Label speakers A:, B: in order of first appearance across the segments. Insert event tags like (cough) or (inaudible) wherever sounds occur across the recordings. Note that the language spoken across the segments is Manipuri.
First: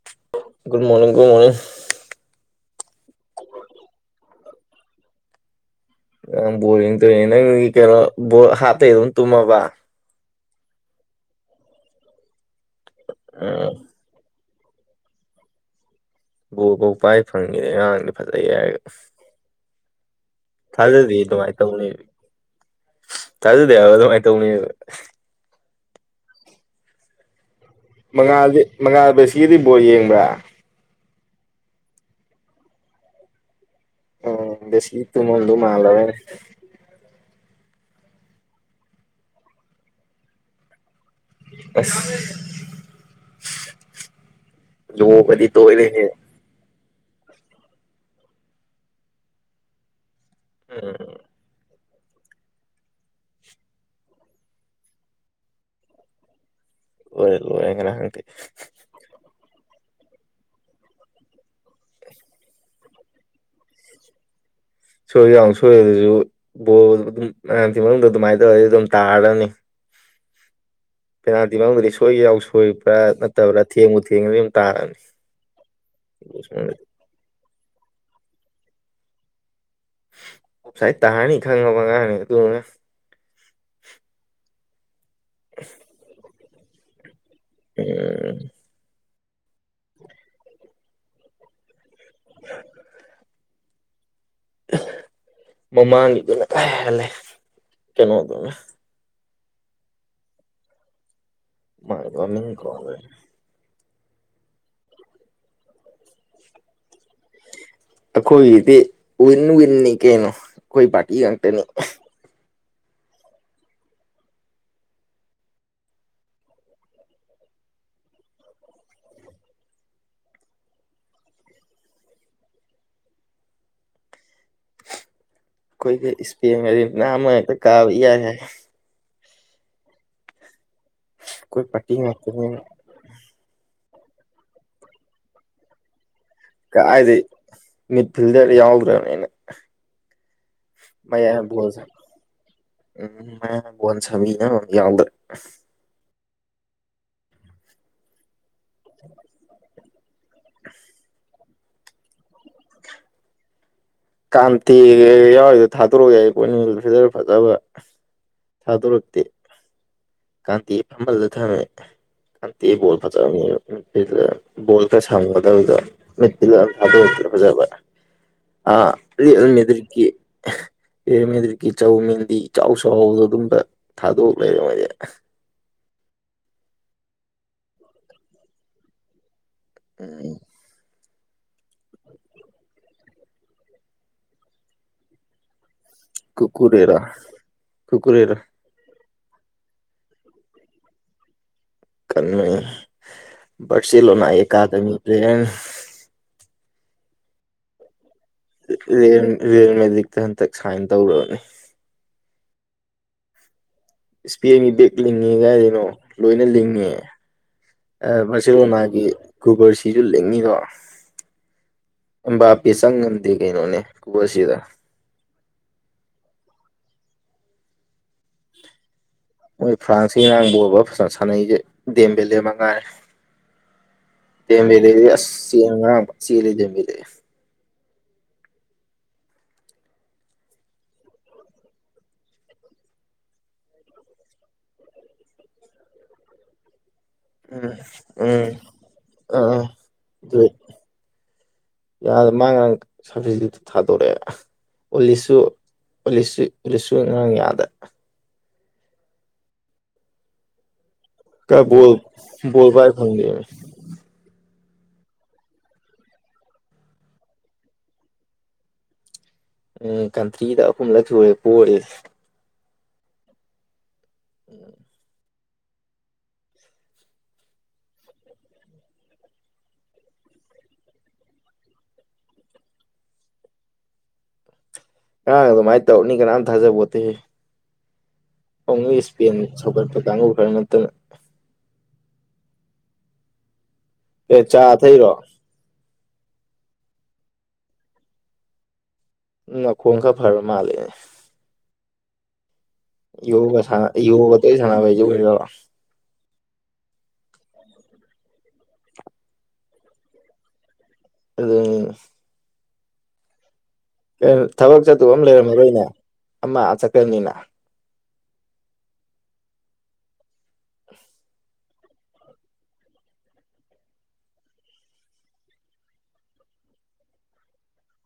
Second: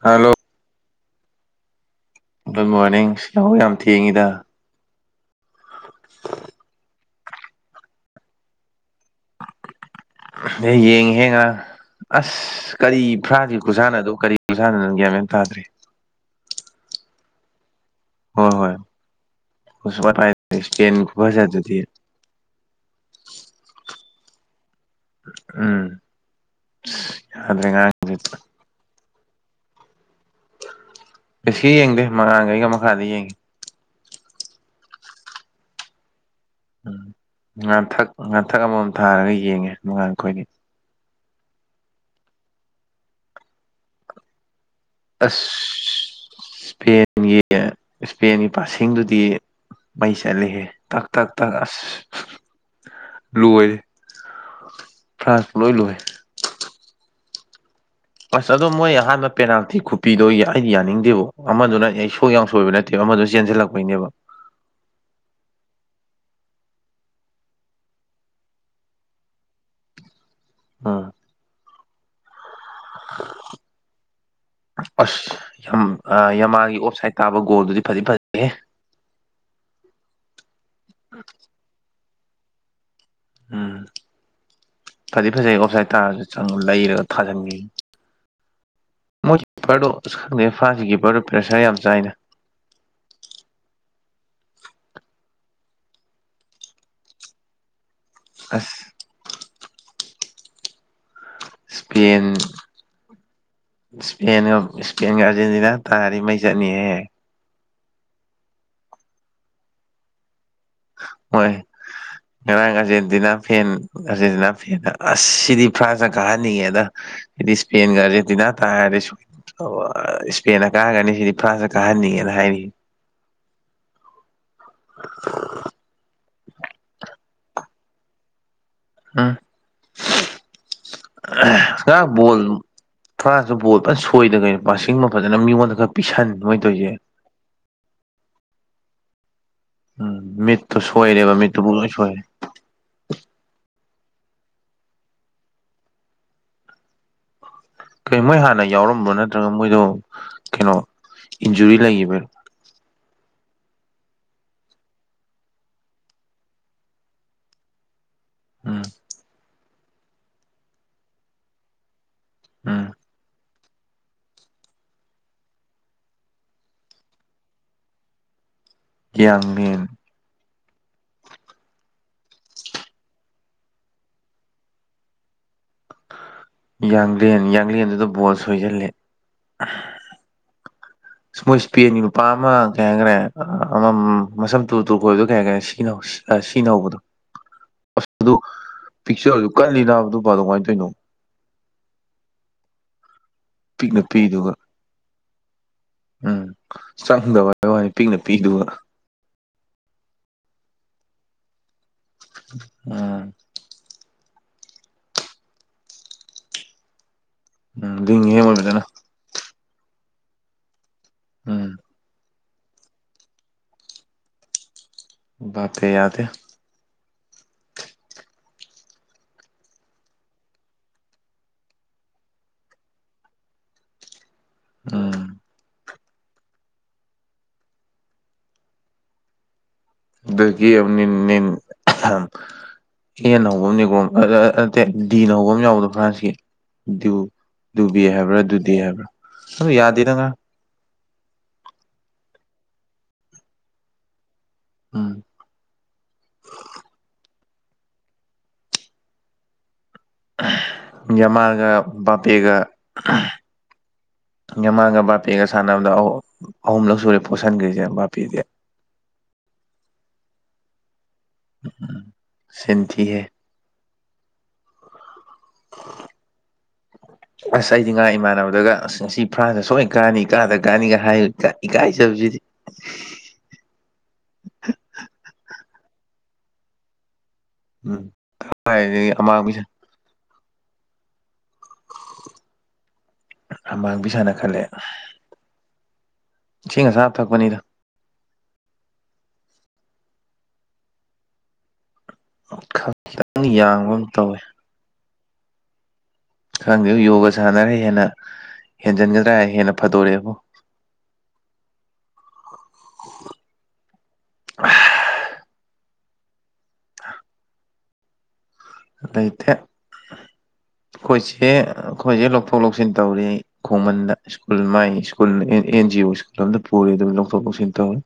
A: ꯍꯜꯂꯣ
B: ꯒꯗ ꯃꯣꯔꯅꯤꯡꯒꯗ ꯃꯣꯔꯅꯤꯡ
A: ꯒꯨꯗ ꯃꯣꯔꯅꯤꯡ ꯁꯤ ꯌꯥꯝ ꯊꯦꯡꯉꯤꯗ (unintelligible)
B: ꯕꯣꯔꯤꯡ ꯇꯧꯅꯦ ꯅꯪꯒꯤ ꯀꯩꯅꯣꯕ ꯍꯥꯞꯇ ꯑꯗꯨꯝ ꯇꯨꯝꯃꯕ
A: ꯑꯦ ꯌꯦꯡꯉꯍꯦ ꯉ ꯑꯁ ꯀꯔꯤ ꯐ꯭ꯔꯥꯒ
B: ꯎꯝ
A: ꯈꯨꯖꯥꯟꯅꯗꯣ ꯀꯔꯤ ꯂꯨꯁꯥꯟꯅꯟ ꯒꯌꯥꯃꯦꯟ ꯇꯥꯗ꯭ꯔꯦ
B: ꯕꯣꯕꯧ ꯄꯥꯏ ꯐꯪꯉꯦ ꯑꯉꯥꯡꯗꯤ ꯐꯖꯩ
A: ꯍꯣꯏ ꯍꯣꯏ
B: ꯍꯥꯏꯔꯒ
A: ꯏꯁꯄꯦꯟ
B: ꯊꯥꯖꯗꯤ ꯑꯗꯨꯃꯥꯏꯅ
A: ꯈꯨꯐꯖꯗꯨꯗꯤ
B: ꯇꯧꯅꯤ ꯊꯥꯖꯗꯦꯕ ꯑꯗꯨꯃꯥꯏꯅ ꯇꯧꯅꯦꯕ
A: ꯎꯝ ꯌꯥꯗ ꯉ
B: ꯃꯉꯥꯗꯤ ꯃꯉꯥ ꯕꯦꯁꯤꯒꯤꯗꯤ ꯕꯣꯔ ꯌꯦꯡꯕ꯭ꯔꯥ
A: ꯕꯁꯀꯤ ꯌꯦꯡꯗꯦ ꯃꯉꯥꯡꯒ ꯑꯩꯒ ꯃꯈꯥꯗ ꯌꯦꯡꯉꯤ
B: ꯎꯝ ꯦꯁꯒꯤ ꯇꯨꯃꯣ ꯑꯗꯨ ꯃꯥꯂꯔ
A: ꯎꯝ ꯉꯟꯊꯛ ꯉꯟꯊꯛ ꯑꯃꯃꯝ ꯊꯥꯔꯒ ꯌꯦꯡꯉꯦ ꯃꯉꯥꯟ ꯑꯩꯈꯣꯏꯗꯤ
B: ꯑ ꯂ
A: ꯑꯁ
B: ꯀꯗꯤ ꯊꯣꯏꯦ
A: ꯏꯁꯄꯦꯟꯒꯤ ꯏꯁꯄꯦꯟꯒꯤ ꯄꯁꯤꯡꯦꯡꯗꯨꯗꯤ ꯃꯩ ꯆꯠꯂꯤꯍꯦ
B: ꯎꯝ
A: ꯇꯛ ꯇꯛꯑꯁ ꯂꯣꯏ ꯐ꯭ꯔꯥꯟꯁ ꯄꯨ ꯂꯣꯏ ꯂꯣꯏ
B: ꯑꯣꯏꯔꯣꯦꯥꯡ
A: ꯑꯁ ꯑꯗꯣ ꯃꯣꯏ ꯑꯍꯥꯟꯕ ꯄꯦꯅꯥꯜꯇꯤ ꯈꯨꯄꯤꯗꯣ ꯑꯩꯗꯤ ꯌꯥꯅꯤꯡꯗꯦꯕꯣ ꯑꯃꯗꯨꯅ ꯑꯩ ꯁꯣꯏ ꯌꯥꯝ ꯁꯣꯏꯕ ꯅꯠꯇ ꯑ ꯑꯃꯗ ꯆꯦꯟꯁꯤꯜꯂꯛꯄꯩꯅꯦꯕ
B: ꯁꯣꯏ ꯌꯥꯎ ꯁꯣꯏ ꯑꯗꯨꯁꯨ ꯕꯣꯜ ꯑꯗꯨꯝ ꯃꯌꯥꯝꯁꯤꯤ ꯃꯅꯨꯡꯗ ꯑꯗꯨꯃꯥꯏꯅ ꯇꯧꯔꯗꯤ ꯑꯗꯨꯝ ꯇꯥꯔꯅꯤ
A: ꯎꯝ
B: ꯄꯦꯅꯥꯜꯇꯤ ꯃꯅꯨꯡꯗꯗꯤ ꯁꯣꯏꯒ ꯌꯥꯎ ꯁꯣꯏꯕ ꯈ꯭ꯔ ꯅꯠꯇꯕ꯭ꯔꯥ ꯊꯦꯡꯉꯨ ꯊꯦꯡꯉꯗꯤ ꯑꯗꯨꯝ ꯇꯥꯔꯛꯅꯤ
A: ꯀꯥꯕꯣꯜꯗꯨꯗꯤ ꯐꯦ
B: ꯁꯥꯏ ꯇꯥꯅꯤ ꯈꯪꯉꯕꯉꯅꯤ ꯑꯗꯨ
A: ꯎꯝ ꯐꯗꯤ ꯐꯖꯩ ꯑꯣꯞꯁꯥꯏꯠ ꯇꯥꯔꯁꯨ ꯆꯪꯉꯨ ꯂꯩꯔꯒ ꯊꯥꯖꯤꯟꯈꯤ
B: ꯎ
A: ꯃꯣꯏ ꯀꯤꯄꯔꯗꯣ ꯑꯁ ꯈꯪꯗꯦ ꯐꯥꯁꯤ ꯀꯤꯄꯔꯗꯣ ꯄ꯭ꯔꯦꯁꯔ ꯌꯥꯝ ꯆꯥꯏꯅ
B: (unintelligible) ꯃꯃꯥꯡꯒꯤꯗꯨꯅ ꯀꯥ ꯍꯂꯦ ꯀꯩꯅꯣꯗꯨꯅ
A: ꯑꯁ
B: ꯃꯥꯅꯤ ꯀꯦ
A: ꯏꯁꯄꯦꯟ ꯏꯁꯄꯦꯟ ꯑꯥꯔꯖꯦꯟꯇꯤꯅꯥ ꯇꯥꯔꯤ ꯃꯩ ꯆꯠꯅꯤꯍꯦ
B: ꯑꯩꯈꯣꯏꯒꯤꯗꯤ ꯋꯤꯟ ꯋꯤꯤꯟꯅꯤ ꯀꯩꯅꯣ ꯑꯩꯈꯣꯏ ꯄꯥꯔꯇꯤ
A: ꯃꯣꯏ
B: ꯉꯥꯛꯇꯅꯤ
A: ꯉꯔꯥꯡ ꯑꯥꯔꯖꯦꯟꯇꯤꯅꯥ ꯐꯦꯟ ꯑꯥꯔꯖꯦꯟꯇꯤꯅꯥ ꯐꯦꯟꯗ ꯑꯁ ꯁꯤꯗꯤ ꯐ꯭ꯔꯥꯟꯁꯅ ꯀꯥꯍꯟꯅꯤꯡꯉꯦꯗ ꯐꯗꯤ ꯏꯁꯄꯦꯟ ꯦ ꯊꯅ ꯇꯔꯦ ꯑꯣ ꯑ ꯏꯁꯄꯦꯅ ꯀꯥꯔꯒꯅꯤ ꯁꯤꯗꯤ ꯐ꯭ꯔꯥꯟꯁꯅ ꯀꯥꯍꯟꯅꯤꯡꯉꯦꯅ ꯍꯥꯏꯔꯤ (unintelligible)
B: ꯑꯩꯈꯣꯏꯒꯤ ꯏꯁꯄꯦꯟꯒꯖꯤ (unintelligible) ꯀꯥꯕ (unintelligible)
A: ꯑ
B: ꯑꯩꯈꯣꯏ
A: (unintelligible)
B: ꯄꯥꯔꯇꯤ
A: ꯉꯔꯥꯡ ꯕꯣꯜ
B: ꯉꯥꯛꯇꯅꯤꯅ
A: ꯊꯁꯨ ꯕꯣꯜ ꯐꯖ ꯁꯣꯏꯗ ꯀꯩꯅꯣ ꯄꯁꯤꯡꯕ ꯐꯖꯅ ꯃꯤꯉꯣꯟꯗ ꯈꯔ ꯄꯤꯁꯟ ꯃꯣꯏ ꯇꯧꯔꯤꯁꯦ
B: ꯀꯥꯏꯗꯤ ꯃꯤꯠ ꯐꯤꯜꯗꯔ ꯌꯥꯎꯗ꯭ꯔꯝꯅꯤꯅ
A: ꯎꯝ ꯃꯤꯠ
B: ꯃꯌꯥꯝ ꯎꯝ ꯃꯌꯥꯝ ꯕꯜ ꯁꯃꯤꯅ ꯌꯥꯎꯗ꯭ꯔꯦ
A: ꯀꯩ ꯃꯣꯏ ꯍꯥꯟꯅ ꯌꯥꯎꯔꯝꯕ꯭ꯔꯣ ꯅꯠꯇ꯭ꯔꯒ ꯃꯣꯏꯗꯣ ꯀꯩꯅꯣ ꯏꯟꯖꯨꯔꯤ ꯂꯩꯕꯔꯣ
B: ꯀꯥꯝꯊꯦ ꯌꯥꯎꯔꯤꯗꯣ ꯊꯥꯗꯣꯔꯛꯑꯣ ꯌꯥꯏ ꯑꯩ ꯄꯣꯅꯤ ꯐꯤꯗꯔ ꯐꯖꯕ
A: ꯎꯝ
B: ꯊꯥꯗꯣꯔꯛꯇꯦ ꯀꯥꯟꯇꯤ ꯐꯃꯜꯗ ꯊꯝꯃꯦ ꯑꯥꯟꯗꯤ
A: ꯎꯝ
B: ꯣꯜ ꯐ ꯆ ꯅꯨꯄꯤꯤꯗ ꯕꯣꯜ ꯈ ꯁꯝꯒꯗꯧꯗꯣ ꯅꯨꯠꯄꯤꯤꯗ ꯑꯗꯨ ꯊꯥꯗꯣꯛꯛꯇꯦ ꯐꯖꯕ ꯑꯥ
A: ꯌꯥꯡꯂꯦꯟ
B: (unintelligible) ꯑꯦꯃꯦꯗ꯭ꯔꯤꯛꯀꯤ ꯆꯧ ꯃꯤꯟꯗꯤ ꯏꯆꯥꯎ ꯆꯥꯎꯍꯥꯎꯗꯣ ꯑꯗꯨꯝꯕ ꯊꯥꯗꯣꯛ ꯂꯩꯔꯦ ꯃꯣꯏꯗꯤ
A: ꯌꯥꯡꯂꯦꯟ ꯌꯥꯡꯂꯦꯟꯗꯨꯗ ꯕꯣꯜ ꯁꯣꯏꯁꯤꯜꯂꯦ
B: ꯎꯝ
A: ꯃꯣꯏ ꯏꯁꯄꯦꯟꯒꯤ ꯅꯨꯄꯥ ꯑꯃ ꯀꯩ ꯍꯥꯏꯈꯔꯦ ꯑꯃꯃꯝ ꯃꯁꯝ ꯇꯨ ꯇꯨ ꯈꯣꯏꯕꯗ ꯀꯩ ꯍꯥꯏꯈꯔꯦ ꯁꯤ ꯁꯤꯅꯧ ꯑ ꯁꯤ
B: ꯀꯨꯀꯨꯔꯦꯔꯥ
A: ꯅꯧꯕꯗꯣ ꯑꯩ ꯑꯗꯨ
B: ꯀꯨꯀꯨꯔꯦꯔꯥ
A: ꯄꯤꯛꯆꯔꯁꯨ ꯀꯠꯂꯤꯅꯥꯗꯨꯄꯥꯗꯣ ꯀꯥꯃꯥꯏ ꯇꯩꯅꯣ
B: ꯀꯟꯃꯩ
A: ꯄꯤꯛꯅ
B: ꯕꯔꯁꯦꯂꯣꯅꯥ
A: ꯄꯤꯗꯨꯒ
B: ꯑꯦꯀꯥꯗꯃꯤ ꯇ꯭ꯔꯦꯟ
A: ꯎꯝ ꯆꯪꯗꯕ ꯍꯥꯏ ꯋꯥꯅꯤ ꯄꯤꯛꯅ ꯄꯤꯗꯨ
B: ꯌꯦ ꯔꯤꯌꯦꯜ ꯃꯦꯖꯤꯛꯇ ꯍꯟꯇꯛ ꯁꯥꯏꯟ ꯇꯧꯔꯕꯅꯤ
A: ꯑꯣꯝ
B: ꯏꯁꯄꯤ ꯃꯤ ꯕꯦꯛ ꯂꯤꯡꯉꯦ ꯀꯥꯏꯗꯅꯣ ꯂꯣꯏꯅ ꯂꯤꯡꯉꯦ
A: ꯎꯝ
B: ꯑ
A: ꯂꯤꯡꯉꯤꯍꯦ ꯃꯣꯏ ꯐꯖꯅ
B: ꯕꯁꯤꯂꯣꯅꯥꯒꯤ ꯒꯨꯕꯔꯁꯤꯁꯨ ꯂꯤꯡꯉꯤꯗꯣ
A: ꯎꯝ
B: ꯑꯝꯕꯥꯞꯄꯤ ꯆꯪꯉꯝꯗꯦ ꯀꯩꯅꯣꯅꯦ ꯀꯕꯁꯤꯗ
A: ꯕꯥꯄ꯭ꯔꯦ ꯌꯥꯗꯦ
B: ꯃꯣꯏ ꯐ꯭ꯔꯥꯟꯁꯀꯤ ꯉꯔꯥꯡ ꯕꯣꯜꯃ ꯐꯖ ꯁꯥꯟꯅꯩꯁꯦ ꯗꯦꯝ ꯕꯦꯂꯦ ꯑꯃꯉꯥꯏꯔꯦ ꯗꯦꯝ ꯕꯦꯂꯦꯗꯤ ꯑꯁ
A: ꯎꯝ
B: ꯆꯦ ꯉꯔꯥꯡ ꯐ ꯆꯦꯜꯂꯦ ꯗꯦꯝ ꯕꯦꯂꯦꯗꯤ
A: ꯑꯗꯒꯤ ꯃꯤꯝ ꯃꯤꯝ (unintelligible) ꯍꯦꯅ ꯍꯧꯕ ꯑꯃꯅꯦꯀꯣ ꯑꯗ ꯑꯥ ꯑ ꯅꯠꯇꯦ ꯗꯤꯅ ꯍꯧꯕꯝ ꯌꯥꯎꯕꯗꯣ ꯐ꯭ꯔꯥꯟꯁꯀꯤ (unintelligible)
B: ꯎꯝ
A: ꯗꯨꯕꯤ ꯍꯥꯏꯕ꯭ꯔꯥ
B: ꯎꯝ
A: ꯗꯨꯗꯦ ꯍꯥꯏꯕ꯭ꯔꯥ
B: ꯑꯥ
A: ꯑꯗꯨ ꯌꯥꯗꯦꯗ ꯉꯥꯡ
B: ꯑꯗꯨ ꯌꯥꯗ ꯃꯥꯡꯉꯔꯥꯡ ꯁꯔꯕꯁꯤꯗꯤꯗ ꯊꯥꯗꯣꯔꯛꯑꯦ
A: ꯎꯝ
B: ꯎꯂꯤꯁꯨ ꯎꯂꯤꯁꯤ ꯔꯤꯆꯨꯑꯦꯜ ꯉꯔꯥꯡ ꯌꯥꯗꯦ
A: ꯌꯥꯃꯥꯒ
B: ꯕꯣꯜ
A: ꯕꯥꯄꯦꯒ
B: ꯕꯣꯜ ꯄꯥꯏ ꯐꯪꯗꯦꯃꯤ
A: ꯌꯥꯃꯥꯒ ꯕꯥꯄꯦꯒ ꯁꯥꯟꯅꯕꯗ ꯑꯍꯨ ꯑꯍꯨꯝꯂꯛ ꯁꯨꯔꯦ ꯄꯣꯁꯟꯈ꯭ꯔꯤꯁꯦ ꯕꯥꯄꯦꯗꯤ
B: ꯎꯝ ꯀꯟꯇ꯭ꯔꯤꯗ ꯑꯍꯨꯝꯂꯛ ꯁꯨꯔꯦ ꯄꯣꯔꯤꯁꯦ
A: ꯁꯤꯟꯊꯤꯍꯦ
B: ꯎꯝ (unintelligible)
A: ꯑꯁ ꯑꯩꯗꯤ ꯉꯥ ꯏꯃꯥꯟꯅꯕꯗꯒ ꯑꯁ ꯉꯁꯤ ꯐ꯭ꯔꯥꯟꯁꯇ ꯁꯣꯏꯅ ꯀꯥꯅꯤ ꯀꯥꯗ ꯀꯥꯅꯤꯒ ꯍꯥꯏ ꯏꯀꯥꯏꯖꯕꯁꯤꯗꯤ
B: ꯉꯔꯥꯡ ꯑꯗꯨꯃꯥꯏ ꯇꯧꯅꯤ ꯀꯅꯥꯝ ꯊꯥꯖꯕꯣꯠꯇꯦꯍꯦ
A: ꯎꯝ
B: ꯑꯣꯡ ꯅꯣꯏ
A: ꯀꯥꯏꯗꯒꯤ
B: ꯏꯁꯄꯦꯟ
A: ꯑꯃꯥꯡꯕꯤ
B: ꯁꯧꯒꯠꯄ ꯀꯥꯡꯕꯨ ꯈꯔ ꯅꯠꯇꯅ
A: (unintelligible) ꯑꯃꯥꯡ
B: ꯑꯦ ꯆꯥ ꯊꯩꯔꯣ
A: ꯏꯁꯤꯡ ꯑꯁꯥꯕ ꯊꯛꯄꯅꯤꯗ
B: ꯎ ꯅꯈꯣꯡ ꯈꯔ ꯐꯔꯕ ꯃꯥꯂꯦꯅꯦ
A: ꯑꯣꯈꯥ
B: ꯌꯣꯒ ꯁ ꯌꯣꯒ ꯇ ꯁꯥꯟꯅꯥ ꯄꯦ ꯃ (inaudible)
A: ꯈꯪꯗꯦꯗ ꯌꯣꯒ ꯁꯥꯟꯅꯔꯤꯅ ꯍꯦꯟꯅ ꯍꯦꯟꯖꯤꯟꯒꯗ꯭ꯔꯥ ꯍꯥꯢꯔꯒ ꯍꯦꯟꯅ ꯐꯗꯣꯔꯛꯑꯦꯕꯣ
B: ꯑꯗꯨꯅꯦ ꯊꯕꯛ ꯆꯠꯇꯨ ꯑꯃ ꯂꯩꯔꯝꯃꯔꯣꯏꯅꯦ ꯑꯃ ꯆꯠꯀ꯭ꯔꯕꯅꯤꯅ
A: ꯑꯗ ꯏꯇ (inaudible) ꯑꯩꯈꯣꯏꯁꯦ ꯑꯩꯈꯣꯏꯖꯦ ꯂꯧꯊꯣꯛ ꯂꯧꯁꯤꯟ ꯇꯧꯔꯤ ꯑꯩ ꯈꯣꯡꯃꯟꯗ school my school A N G O school ꯑꯝꯗ ꯄꯨꯔꯤ ꯑꯗꯨꯒ ꯂꯧꯊꯣꯛ ꯂꯧꯁꯤꯟ ꯇꯧꯋꯦ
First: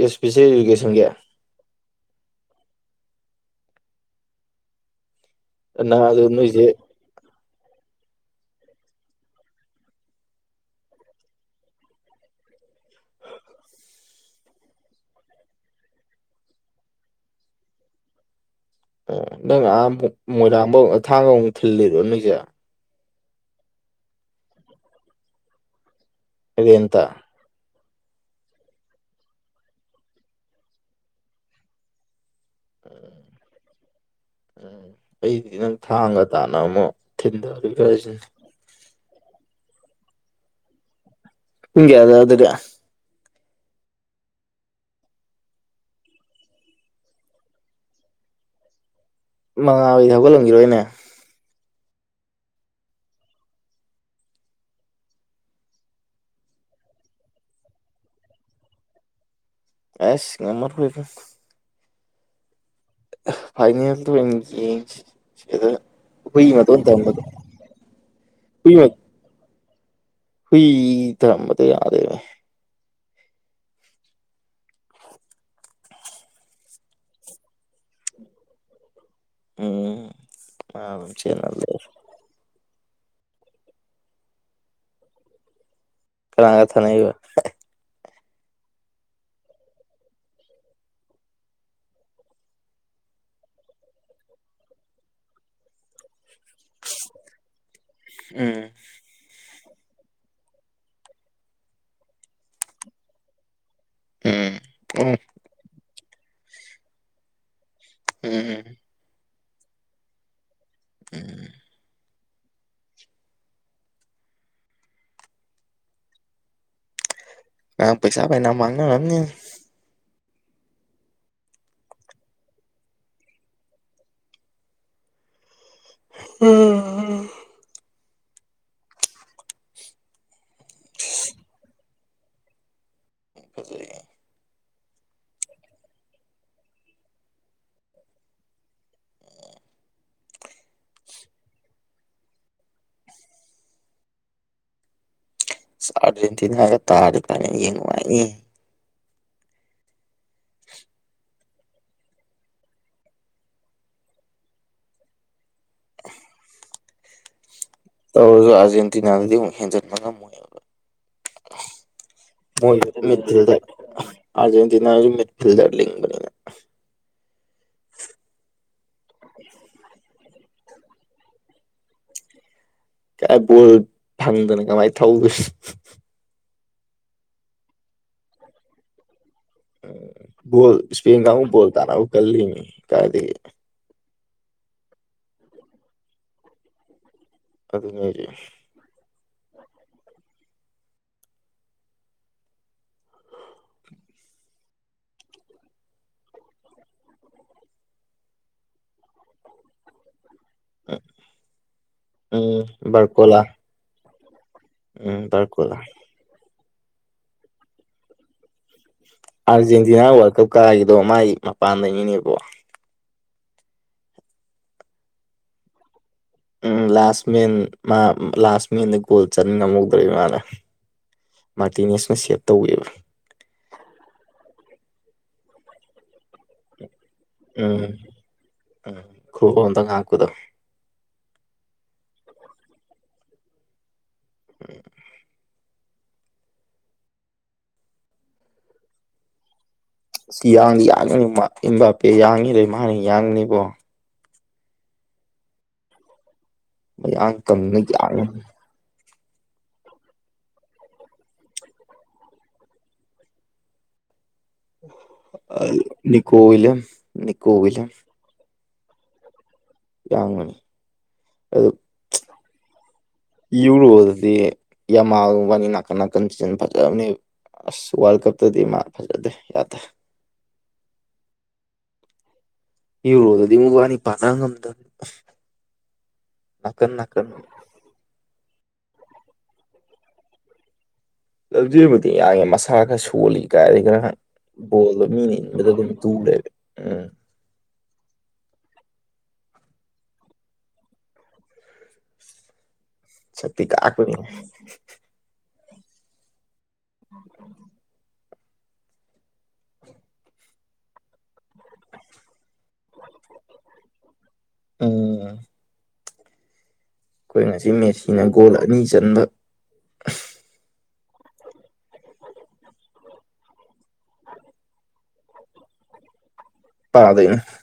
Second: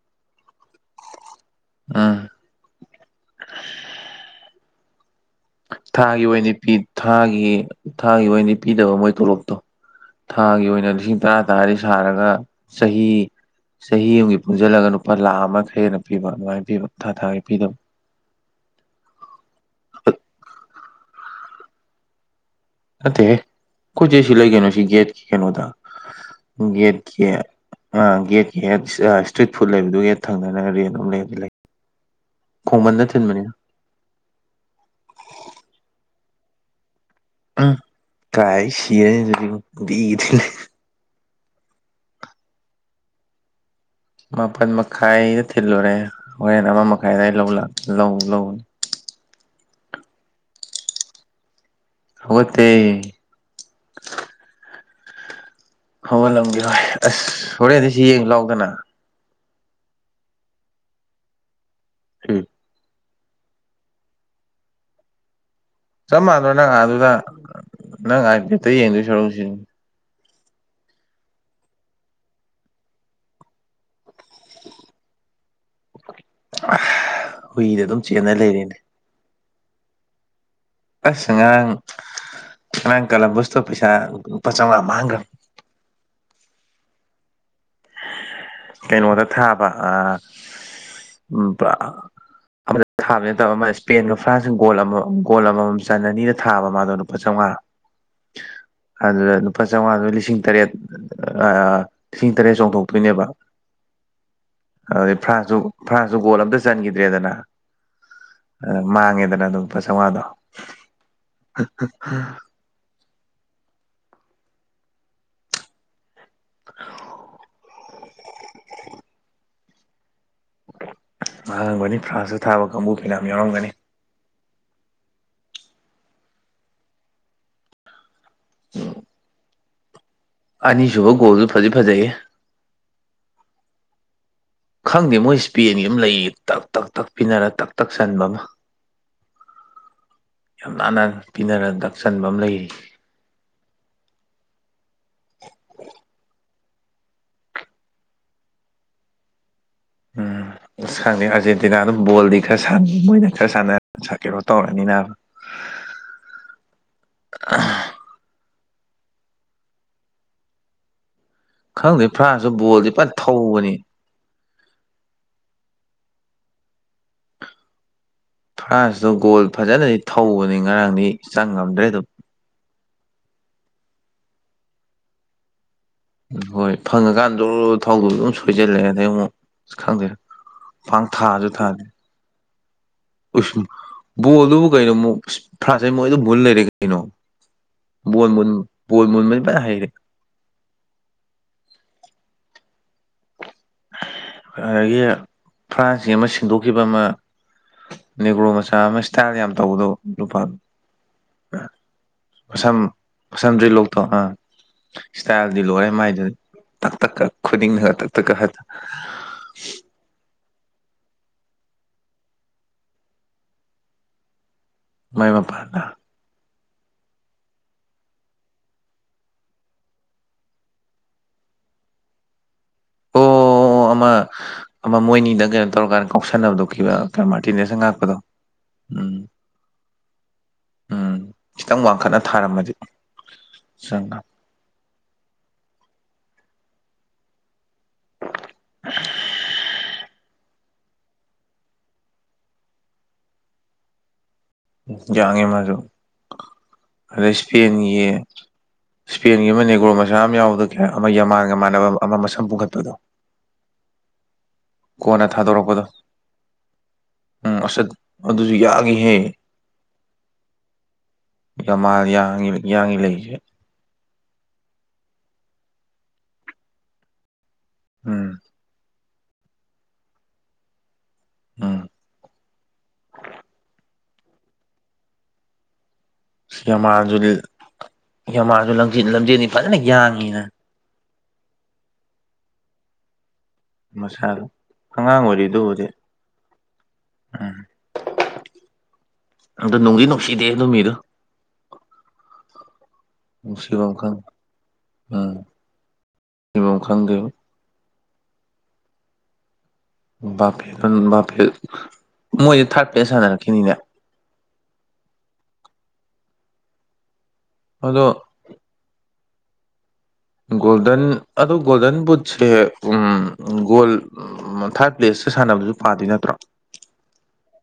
B: ꯑꯦ ꯏꯁꯄꯤꯁꯦꯜ ꯏꯗꯨꯨꯀꯦꯁꯟꯒꯤ
A: ꯑꯥ
B: ꯅꯪ
A: ꯊꯥꯒꯤ
B: ꯑꯗꯨ
A: ꯑꯣꯏꯅꯗꯤ ꯄꯤ
B: ꯅꯣꯏꯁꯦ
A: ꯊꯥꯒꯤ ꯊꯥꯒꯤ ꯑꯣꯏꯅꯗꯤ ꯄꯤꯗꯕ ꯃꯣꯏ ꯇꯣꯂꯣꯞꯇꯣ ꯊꯥꯒꯤ ꯑꯣꯏꯅ ꯂꯤꯁꯤꯡ ꯇꯔꯥ ꯇꯔꯥꯗꯤ ꯁꯥꯔꯒ ꯆꯍꯤ ꯆꯍꯤ ꯑꯃꯒꯤ ꯄꯨꯟꯁꯤꯜꯂꯒ ꯂꯨꯄꯥ ꯂꯥꯈ ꯑꯃ ꯈꯔ ꯍꯦꯟꯅ ꯄꯤꯕ ꯑꯗꯨꯃꯥꯏꯅ ꯄꯤꯕ ꯊꯥ ꯊꯥꯒꯤ ꯄꯤꯗꯕ
B: ꯑꯣ ꯅꯪ ꯑꯥ ꯃꯣꯏꯔꯥꯡꯕꯧ ꯊꯥꯡꯒ ꯑꯃꯨꯛ ꯊꯤꯜꯂꯤꯔꯣ ꯅꯣꯢꯁꯦ
A: ꯅꯠꯇꯦ ꯀꯣꯏꯆꯦ ꯁꯤ ꯂꯩ ꯀꯩꯅꯣ ꯁꯤ ꯒꯦꯠꯀꯤ ꯀꯩꯅꯣꯗ
B: ꯔꯦꯟꯇ
A: ꯒꯦꯠꯀꯤ ꯑ ꯒꯦꯠꯒꯤ ꯍꯦꯛ ꯏꯁꯇ꯭ꯔꯤꯠ ꯐꯨꯗ ꯂꯩꯕꯗꯨꯒꯤ ꯊꯪꯅꯅ ꯂꯦꯟ ꯑꯃ ꯂꯩ ꯈꯣꯡꯃꯟꯗ ꯊꯤꯟꯕꯅꯦ
B: ꯎꯝ ꯑꯩꯗꯤ ꯅꯪ ꯊꯥꯡꯒ ꯇꯥꯟꯅ ꯑꯃꯨꯛ ꯊꯤꯟꯗꯔꯤ
A: ꯎꯝ
B: ꯈꯔꯁꯤꯅꯤ
A: ꯀꯥꯏ ꯁꯤꯔꯅꯤ ꯅꯨꯡꯇꯤꯒꯤ ꯊꯤꯜꯂꯗꯤ
B: ꯄꯨꯡ ꯀꯌꯥꯗ ꯑꯗꯨꯗꯤ
A: ꯃꯥꯄꯜ ꯃꯈꯥꯏꯗ ꯊꯤꯜꯂꯨꯔꯦ ꯍꯣꯔꯦꯟ ꯑꯃ ꯃꯈꯥꯏꯗ ꯂꯧ ꯂꯧꯅꯤ
B: ꯃꯉꯥꯜꯗꯤ ꯍꯧꯒꯠꯉꯥꯝꯈꯤꯔꯣꯅꯦ
A: ꯍꯧꯒꯠꯇꯦ ꯍꯧꯒꯠꯂꯝꯒꯤꯔꯣꯢ ꯑꯁ ꯍꯣꯔꯦꯟꯗꯤ ꯁꯤ ꯌꯦꯡꯁꯤ ꯂꯥꯎꯗꯅ
B: ꯑꯁ ꯉꯥꯝꯃꯔꯣꯢꯗ
A: ꯎꯝ
B: ꯐꯥꯏꯅꯦꯟꯗ ꯑꯣꯢꯅ ꯌꯦꯡꯁꯤ ꯁꯤꯗ
A: ꯆꯞ
B: ꯍꯨꯏ
A: ꯃꯥꯟꯅꯅ ꯅꯪ
B: ꯃꯇꯣꯟ
A: ꯑꯗꯨꯗ
B: ꯊꯝꯕꯗꯣ
A: ꯅꯪ ꯑꯥꯏꯄꯦꯠꯇ
B: ꯍꯨꯏ
A: ꯌꯦꯡꯗꯣꯏ ꯁꯔꯨꯛ
B: ꯍꯨꯏ ꯊꯥꯅꯥꯝ ꯌꯥꯗꯦꯅꯦ
A: ꯍꯨꯏꯗꯣ ꯑꯗꯨꯝ ꯆꯦꯟꯅ ꯂꯩꯔꯦꯅꯦ
B: ꯑꯝ
A: ꯑꯁ ꯉꯔꯥꯡ ꯉꯔꯥꯡ ꯀꯂꯝꯕꯁꯇꯣ ꯄꯩꯁꯥ ꯂꯨꯄꯥ ꯆꯥꯝꯃꯉꯥ ꯃꯥꯡꯒ꯭ꯔꯝ
B: ꯀꯅꯥꯒ ꯊꯥꯅꯩꯕ
A: ꯀꯩꯅꯣꯗ ꯊꯥꯕ ꯑ ꯎꯝ ꯑꯃꯗ ꯊꯥꯕ ꯅꯠꯇꯕ ꯑꯃ ꯏꯁꯄꯦꯟꯒ ꯐ꯭ꯔꯥꯟꯁ ꯒꯣꯜ ꯑꯃ ꯒꯣꯜ ꯑꯃꯃꯝ ꯆꯟꯅꯅꯤ ꯊꯥꯕ ꯃꯥꯗꯣ ꯂꯨꯄꯥ ꯆꯥꯝꯃꯉꯥ
B: ꯎꯝ
A: ꯑꯗꯨꯗ ꯂꯨꯄꯥ ꯆꯥꯝꯃꯉꯥꯗꯨ ꯂꯤꯁꯤꯡ ꯇꯔꯦꯠ ꯇꯔꯦꯁ ꯆꯣꯡꯊꯣꯛꯇꯣꯏꯅꯦꯕ
B: ꯎꯝ ꯎꯝ
A: ꯑꯗꯨꯗꯩ ꯐ꯭ꯔꯥꯟꯁꯨ ꯐ꯭ꯔꯥꯟꯁꯇꯨ ꯒꯣꯜ ꯑꯝꯇ ꯆꯟꯈꯤꯗ꯭ꯔꯦꯗꯅ
B: ꯎꯝꯝ
A: ꯃꯥꯡꯉꯦꯗꯅ ꯑꯗꯨꯝ ꯂꯨꯄꯥ ꯆꯥꯝꯃꯉꯥꯗꯣ
B: ꯎꯝ ꯉꯥꯔꯥꯡ ꯄꯩꯁꯥ ꯐꯥꯅꯌꯥꯝ ꯃꯥꯡꯅꯔꯝꯅꯤꯌꯦ
A: ꯃꯥꯡꯉꯝꯒꯅꯤ ꯐ꯭ꯔꯥꯟꯁꯇ ꯊꯥꯕ ꯀꯥꯡꯕꯨ ꯐꯤꯅ ꯌꯥꯎꯔꯝꯒꯅꯤ
B: ꯑꯝ
A: (unintelligible) ꯑꯅꯤꯁꯨꯕ ꯒꯣꯜꯗꯨ ꯐꯗꯤ ꯐꯖꯩꯍꯦ
B: ꯎꯪ ꯐꯖꯩ (inaudible)
A: ꯈꯪꯗꯦ ꯃꯣꯏ ꯏꯁꯄꯦꯟꯒꯤ ꯑꯃ ꯂꯩꯌꯦ ꯇꯛ ꯇꯛ ꯇꯛ ꯄꯤꯅꯔ ꯇꯛ ꯇꯛ ꯆꯟꯕ ꯑꯃ ꯌꯥꯝ ꯅꯥꯟꯅ ꯄꯤꯅꯔ ꯗꯛ ꯆꯟꯕ ꯑꯃ ꯂꯩꯔꯤ
B: ꯑꯁ ꯑꯥꯔꯖꯦꯟꯇꯤꯅꯥꯒ ꯇꯥꯔꯗꯤ ꯐꯥꯏꯅꯦꯜ ꯌꯦꯡ ꯅꯨꯡꯉꯥꯏꯅꯤ
A: ꯎꯝ ꯑꯁ ꯈꯪꯗꯦ ꯑꯥꯔꯖꯦꯟꯇꯤꯅꯥꯗꯣ ꯕꯣꯜꯗꯤ ꯈꯔ ꯁꯥꯟꯅꯩ ꯃꯣꯏꯅ ꯈꯔ ꯁꯥꯟꯅ ꯀ ꯩꯅꯣ ꯇꯧꯔꯅꯤ ꯅꯥꯕꯥ
B: (unintelligible) ꯇꯧꯔꯁꯨ ꯑꯥꯔꯖꯦꯟꯇꯤꯅꯥꯗꯗꯤ ꯑꯃꯨꯛ ꯍꯦꯟꯖꯤꯟꯕ ꯉꯝꯃꯣꯏꯕ
A: ꯈꯪꯗꯦ ꯐ꯭ꯔꯥꯟꯁꯁꯨ
B: (unintelligible)
A: ꯕꯣꯜꯗꯤ
B: ꯃꯣꯏꯁꯨ
A: ꯐꯟ
B: ꯃꯤꯠꯐꯤꯜꯗꯔ
A: ꯊꯧꯕꯅꯤ
B: (unintelligible) ꯑꯔꯖꯦꯟꯇꯤꯅꯥꯁꯨ ꯃꯤꯇ ꯐꯤꯜꯗꯔ ꯂꯤꯡꯕꯅꯤ
A: ꯐ꯭ꯔꯥꯟꯁꯇꯨ ꯒꯣꯜ ꯐꯖꯅꯗꯤ ꯊꯧꯕꯅꯤ ꯉꯔꯥꯡꯗꯤ ꯆꯪ ꯉꯝꯗ꯭ꯔꯦ ꯑꯗꯨꯝ
B: ꯀꯥꯏ ꯕꯣꯜ ꯐꯪꯗꯅ ꯀꯃꯥꯏꯅ ꯊꯧꯗꯣꯏꯅꯣ
A: ꯍꯣꯏ ꯐꯪꯉꯀꯥꯟꯗ ꯖꯣꯔ꯭ꯔ ꯊꯧꯗꯧꯗꯨ ꯑꯗꯨꯝ ꯁꯣꯏꯖꯤꯜꯂꯛꯑꯦ ꯑꯗꯩ ꯑꯃꯨꯛ ꯑꯁ ꯈꯪꯗꯦ
B: ꯕꯣꯜ
A: ꯄꯥꯡ
B: ꯏꯁꯄꯦꯟ ꯀꯥꯡꯕꯨ
A: ꯊꯥꯁꯨ
B: ꯕꯣꯜ
A: ꯊꯥꯗꯦ
B: ꯇꯥꯟꯅꯕ ꯀꯟꯂꯤꯅꯦ ꯀꯥꯏꯗꯒꯤ
A: ꯕꯣꯜꯗꯨꯕꯨ ꯀꯩꯅꯣ ꯃꯨꯛ ꯐ꯭ꯔꯥꯟꯁꯇꯩ ꯃꯣꯏꯅ ꯑꯗꯨꯝ ꯃꯨꯜ ꯂꯩꯔꯦ ꯀꯩꯅꯣ
B: ꯑꯗꯨꯅꯦ ꯍꯥꯏꯁꯦ
A: ꯕꯣꯜ ꯃꯨꯟ ꯕꯣꯜ ꯃꯨꯟꯕꯗꯤ ꯐꯖꯅ ꯍꯩꯔꯦ ꯑꯗꯒꯤ ꯐ꯭ꯔꯥꯟꯁꯀꯤ ꯑꯃ ꯁꯤꯟꯗꯣꯛꯈꯤꯕ ꯑꯃ ꯅꯦꯒ꯭ꯔꯣ ꯃꯆꯥ ꯑꯃ ꯏꯁꯇꯥꯏꯜ ꯌꯥꯝ ꯇꯧꯕꯗꯣ ꯅꯨꯄꯥ
B: ꯎꯝ
A: ꯁꯝ
B: ꯕꯥꯔꯀꯣꯂꯥ
A: ꯁꯝꯗ꯭ꯔꯤꯂꯣꯛꯇꯣ ꯑ
B: ꯎꯝ
A: ꯏꯁꯇꯥꯏꯜꯗꯤ
B: ꯕꯥꯔꯀꯣꯂꯥ
A: ꯂꯣꯏꯔꯦ ꯃꯥꯏꯗꯨ ꯇꯛ ꯇꯛꯀꯥ ꯈꯨꯅꯤꯡꯅ ꯇꯛ ꯇꯛ ꯀꯥ ꯍꯜ
B: ꯑꯥꯔꯖꯦꯟꯇꯤꯅꯥ ꯋꯥꯔꯜ ꯀꯞ ꯀꯥꯒꯤꯗꯣ ꯃꯥꯥꯏ ꯃꯄꯥꯟꯗꯩꯅꯤꯅꯦꯕꯣ
A: ꯃꯥꯏ ꯃꯄꯥꯟꯗ
B: ꯎꯝ ꯂꯥꯁ ꯃꯦꯟ ꯃꯥ ꯂꯥꯁ ꯃꯦꯟꯗ ꯒꯣꯜ ꯆꯟ ꯉꯝꯍꯧꯗ꯭ꯔꯤ ꯃꯥꯅꯥ ꯃꯥꯔꯇꯤꯅꯦꯁꯅ ꯁꯦꯞ ꯇꯧꯋꯦꯕ
A: ꯑꯣ ꯑꯣ ꯑꯃ ꯑꯃ ꯃꯣꯏꯅꯤꯗꯪ ꯀꯩꯅꯣ ꯇꯧꯔꯀꯥꯟꯗ ꯀꯥꯎꯁꯟꯅꯕꯗꯣ ꯀꯩꯕ ꯃꯥꯇꯤꯟꯅꯦꯁꯅꯥ
B: ꯎꯝ
A: ꯉꯥꯛꯄꯗꯣ ꯎꯝ
B: ꯈꯨꯔꯣꯟꯗ ꯉꯥꯛꯄꯗꯣ
A: ꯎꯝ ꯈꯤꯇꯪ ꯋꯥꯡꯈꯠꯅ ꯊꯥꯔꯝꯃꯗꯤ ꯆꯪꯉꯝꯅꯤ (unintelligible)
B: ꯌꯥꯡꯗꯤ ꯌꯥꯡꯕꯅꯤ ꯃꯥ ꯑꯦꯝꯕꯥꯞꯄꯦ ꯌꯥꯡꯉꯤꯗꯩ ꯃꯥꯅꯤ ꯌꯥꯡꯕꯅꯤꯀꯣ
A: ꯌꯥꯡꯉꯤ ꯃꯥꯁꯨ ꯑꯗꯩ
B: ꯃꯌꯥꯡ ꯀꯪꯅ
A: ꯏꯁꯄꯦꯟꯒꯤ
B: ꯌꯥꯡꯉꯤ
A: ꯁ꯭ꯄꯦꯟꯒꯤ ꯑꯃ ꯅꯦꯒ꯭ꯔꯣ ꯃꯆꯥ ꯑꯃ ꯌꯥꯎꯕꯗꯣ ꯀꯩ ꯍꯥꯏꯕ ꯑꯃ ꯌꯥꯃꯥꯟꯒ ꯃꯥꯟꯅꯕ ꯑꯃ ꯃꯁꯝ ꯄꯨꯟꯈꯠꯄꯗꯣ ꯀꯣꯟꯅ ꯊꯥꯗꯣꯔꯛꯄꯗꯣ
B: ꯅꯤꯀꯣ ꯋꯤꯂꯤꯌꯝ ꯅꯤꯀꯣ
A: ꯎꯝ ꯑꯁꯠ
B: ꯋꯤꯂꯤꯌꯝ
A: ꯑꯗꯨꯁꯨ ꯌꯥꯡꯉꯤꯍꯦ
B: ꯌꯥꯥꯡꯕꯅꯤ ꯑꯗꯨ
A: ꯌꯥꯃꯥꯜ ꯌꯥꯡꯉꯤ ꯌꯥꯡꯉꯤ ꯂꯩꯔꯤꯁꯦ
B: (unintelligible) ꯌꯨꯔꯣꯗꯗꯤ ꯌꯝꯃꯥꯂ ꯃꯕꯥꯅꯤ ꯅꯥꯀꯟ ꯅꯥꯀꯟꯗ ꯆꯦꯂ ꯐꯖꯕꯅꯦ ꯑꯁ ꯋꯥꯔꯜ
A: ꯎꯝ
B: ꯀꯞꯇꯗꯤ ꯃꯥ ꯐꯖꯗꯦ ꯌꯥꯗꯦ
A: ꯑꯝ
B: ꯌꯨꯔꯣꯗꯗꯤ ꯃꯕꯥꯅꯤ ꯄꯥꯅ ꯉꯝꯗꯕꯅꯤ ꯅꯥꯀꯟ ꯅꯥꯀꯟ
A: ꯌꯥꯝꯃꯥꯂꯗꯨꯗꯤ ꯌꯥꯝꯃꯥꯥꯜꯁꯨ ꯂꯝꯖꯦꯟꯅꯤ ꯐꯖꯅ ꯌꯥꯡꯉꯤꯅ
B: ꯂꯝꯖꯦꯟꯕꯨꯗꯤ ꯌꯥꯡꯉꯦ ꯃꯁꯥ ꯈꯔ ꯁꯣꯜꯂꯤ ꯀꯔꯤ ꯈꯔ
A: ꯃꯁꯥꯗꯣ
B: ꯕꯣꯜꯗꯣ
A: ꯑꯉꯥꯡ
B: ꯃꯤꯅ ꯏꯟꯕꯗ
A: ꯑꯣꯏꯔꯤꯗꯨꯕꯨꯗꯤ
B: ꯑꯗꯨꯝ ꯇꯨꯔꯦꯕ ꯎꯝ
A: ꯎꯝ
B: (inaudible)
A: ꯑꯗꯣ ꯅꯨꯡꯗꯤ ꯅꯨꯡꯁꯤꯗꯦ ꯑꯗꯨꯏ ꯃꯤꯗꯨ
B: ꯁꯛꯇꯤ
A: ꯅꯨꯡꯁꯤꯕꯝ
B: ꯀꯥꯛꯄꯅꯤ
A: ꯈꯪ ꯎꯝ ꯅꯨꯡꯁꯤꯕꯝ ꯈꯪꯗꯦꯕ ꯕꯥꯄꯦꯗ ꯕꯥꯄꯦ ꯃꯣꯏꯗꯤ ꯊꯥꯔꯠ ꯄ꯭ꯂꯦꯁ ꯁꯥꯟꯅꯔꯛꯈꯤꯅꯤꯅꯦ
B: ꯎꯝ ꯑꯩꯈꯣꯏ ꯉꯁꯤ
A: ꯑꯗꯣ
B: ꯃꯦꯠꯁꯤꯅ ꯒꯣꯜ ꯑꯅꯤ ꯆꯟꯕ
A: ꯒꯣꯜꯗꯟ ꯑꯗꯣ ꯒꯣꯜꯗꯟ ꯕꯨꯠꯁꯦ ꯎꯝ ꯒꯣꯜ ꯎꯝ ꯊꯥꯔꯠ ꯄ꯭ꯂꯦꯁꯇ ꯁꯥꯟꯅꯕꯁꯨ ꯄꯥꯗꯣꯏ ꯅꯠꯇ꯭ꯔꯣ
B: (unintelligible)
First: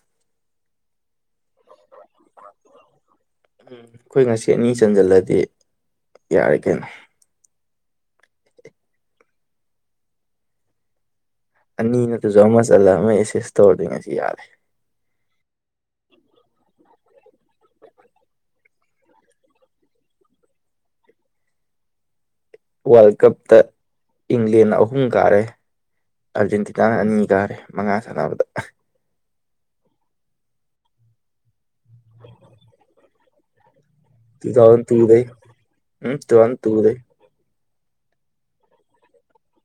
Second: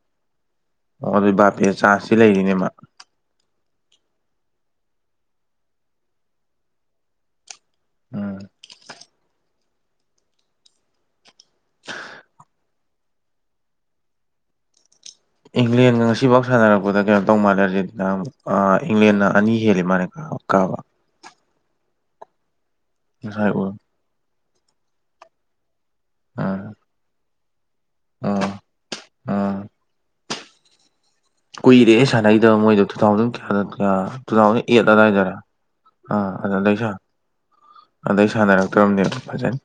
A: ꯑꯣ ꯑꯗꯨꯗꯤ ꯕꯥꯄꯦ ꯆꯥ꯭ꯅꯁꯇꯤ ꯂꯩꯔꯤꯅꯦ ꯃꯥ
B: ꯎꯝ ꯑꯩꯈꯣꯏ ꯉꯁꯤ ꯑꯅꯤ ꯆꯟꯁꯤꯜꯂꯗꯤ ꯌꯥꯔꯦ ꯀꯩꯅꯣ
A: ꯎꯝ
B: ꯑꯅꯤ ꯅꯠꯇ꯭ꯔꯁꯨ ꯑꯃ ꯆꯂꯥ ꯑꯃ ꯑꯦꯁꯤꯁ ꯇꯧꯔꯗꯤ ꯉꯁꯤ ꯌꯥꯔꯦ
A: ꯏꯪꯂꯦꯟꯒ ꯉꯁꯤꯐꯥꯎ ꯁꯥꯟꯅꯔꯛꯄꯗꯩ ꯀꯩꯅꯣ ꯇꯧ ꯃꯥꯜꯂꯦ ꯍꯧꯖꯤ ꯏꯪꯂꯦꯟꯅ ꯑꯅꯤ ꯍꯦꯜꯂꯤ ꯃꯥꯜꯂꯦꯀ ꯑꯣ ꯀ
B: ꯋꯥꯔꯜ
A: ꯉꯁꯥꯏ
B: ꯀꯞꯇ
A: ꯎ
B: ꯏꯪꯂꯦꯟ ꯅ ꯑꯍꯨꯝ ꯀꯥꯔꯦ
A: ꯎꯝ
B: ꯑꯥꯔꯖꯦꯟꯇꯤꯅꯥꯅ ꯑꯅꯤ ꯀꯥꯔꯦ ꯃꯉꯥ ꯁꯥꯟꯅꯕꯗ
A: ꯑꯥ ꯀꯨꯏꯔꯦ ꯁꯥꯟꯅꯒꯤꯗꯥꯕ ꯃꯣꯏꯗꯣ ꯇꯨ ꯊꯥꯎꯖꯟ ꯀꯌꯥꯗ ꯀꯌꯥ ꯇꯨ ꯊꯥꯎꯖꯟ ꯑꯦꯠ ꯑꯗꯨꯋꯥꯏꯗꯔ
B: ꯎꯝ ꯇꯨ
A: ꯑꯥ ꯑꯗꯨ
B: ꯊꯥꯎꯖꯟ
A: ꯑꯗꯩ
B: ꯇꯨꯗꯩ
A: ꯁꯥꯔ ꯑꯗꯩ ꯁꯥꯟꯅꯔꯛꯇ꯭ꯔꯕꯅꯦꯅꯣ ꯐꯖꯅ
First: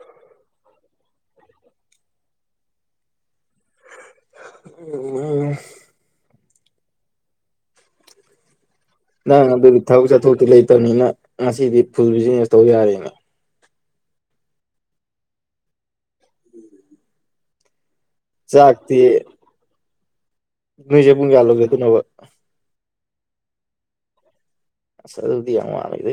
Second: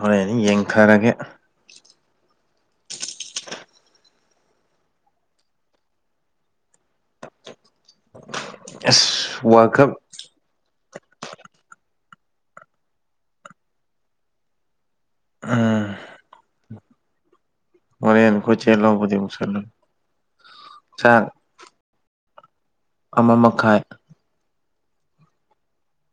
A: ꯍꯣꯔꯦꯟ ꯌꯦꯡꯊꯔꯒꯦ
B: (unintelligible)
A: ꯑꯁ
B: ꯅꯪ
A: ꯋꯥꯔꯜ
B: ꯑꯗꯨꯗꯤ
A: ꯀꯞ
B: ꯊꯕꯛ ꯆꯠꯊꯣꯛꯇꯤ ꯂꯩꯇꯕꯅꯤꯅ ꯉꯁꯤꯗꯤ ꯐꯨꯜ ꯕꯤꯖꯤꯅꯦꯁ ꯇꯧ ꯌꯥꯔꯦꯅꯦ
A: ꯎꯝ ꯍꯣꯔꯦꯟ ꯑꯩꯈꯣꯏ ꯆꯦ
B: ꯆꯥꯥꯛꯇꯤ
A: ꯂꯧꯕꯗꯤ ꯑꯃꯨꯛ ꯆꯠꯂꯨ ꯆꯥꯛ
B: (unintelligible)
A: ꯑꯃ ꯃꯈꯥꯏ
B: ꯑꯁ ꯑꯗꯨꯗꯤ ꯌꯥꯉ ꯃꯥꯅꯩꯗꯤ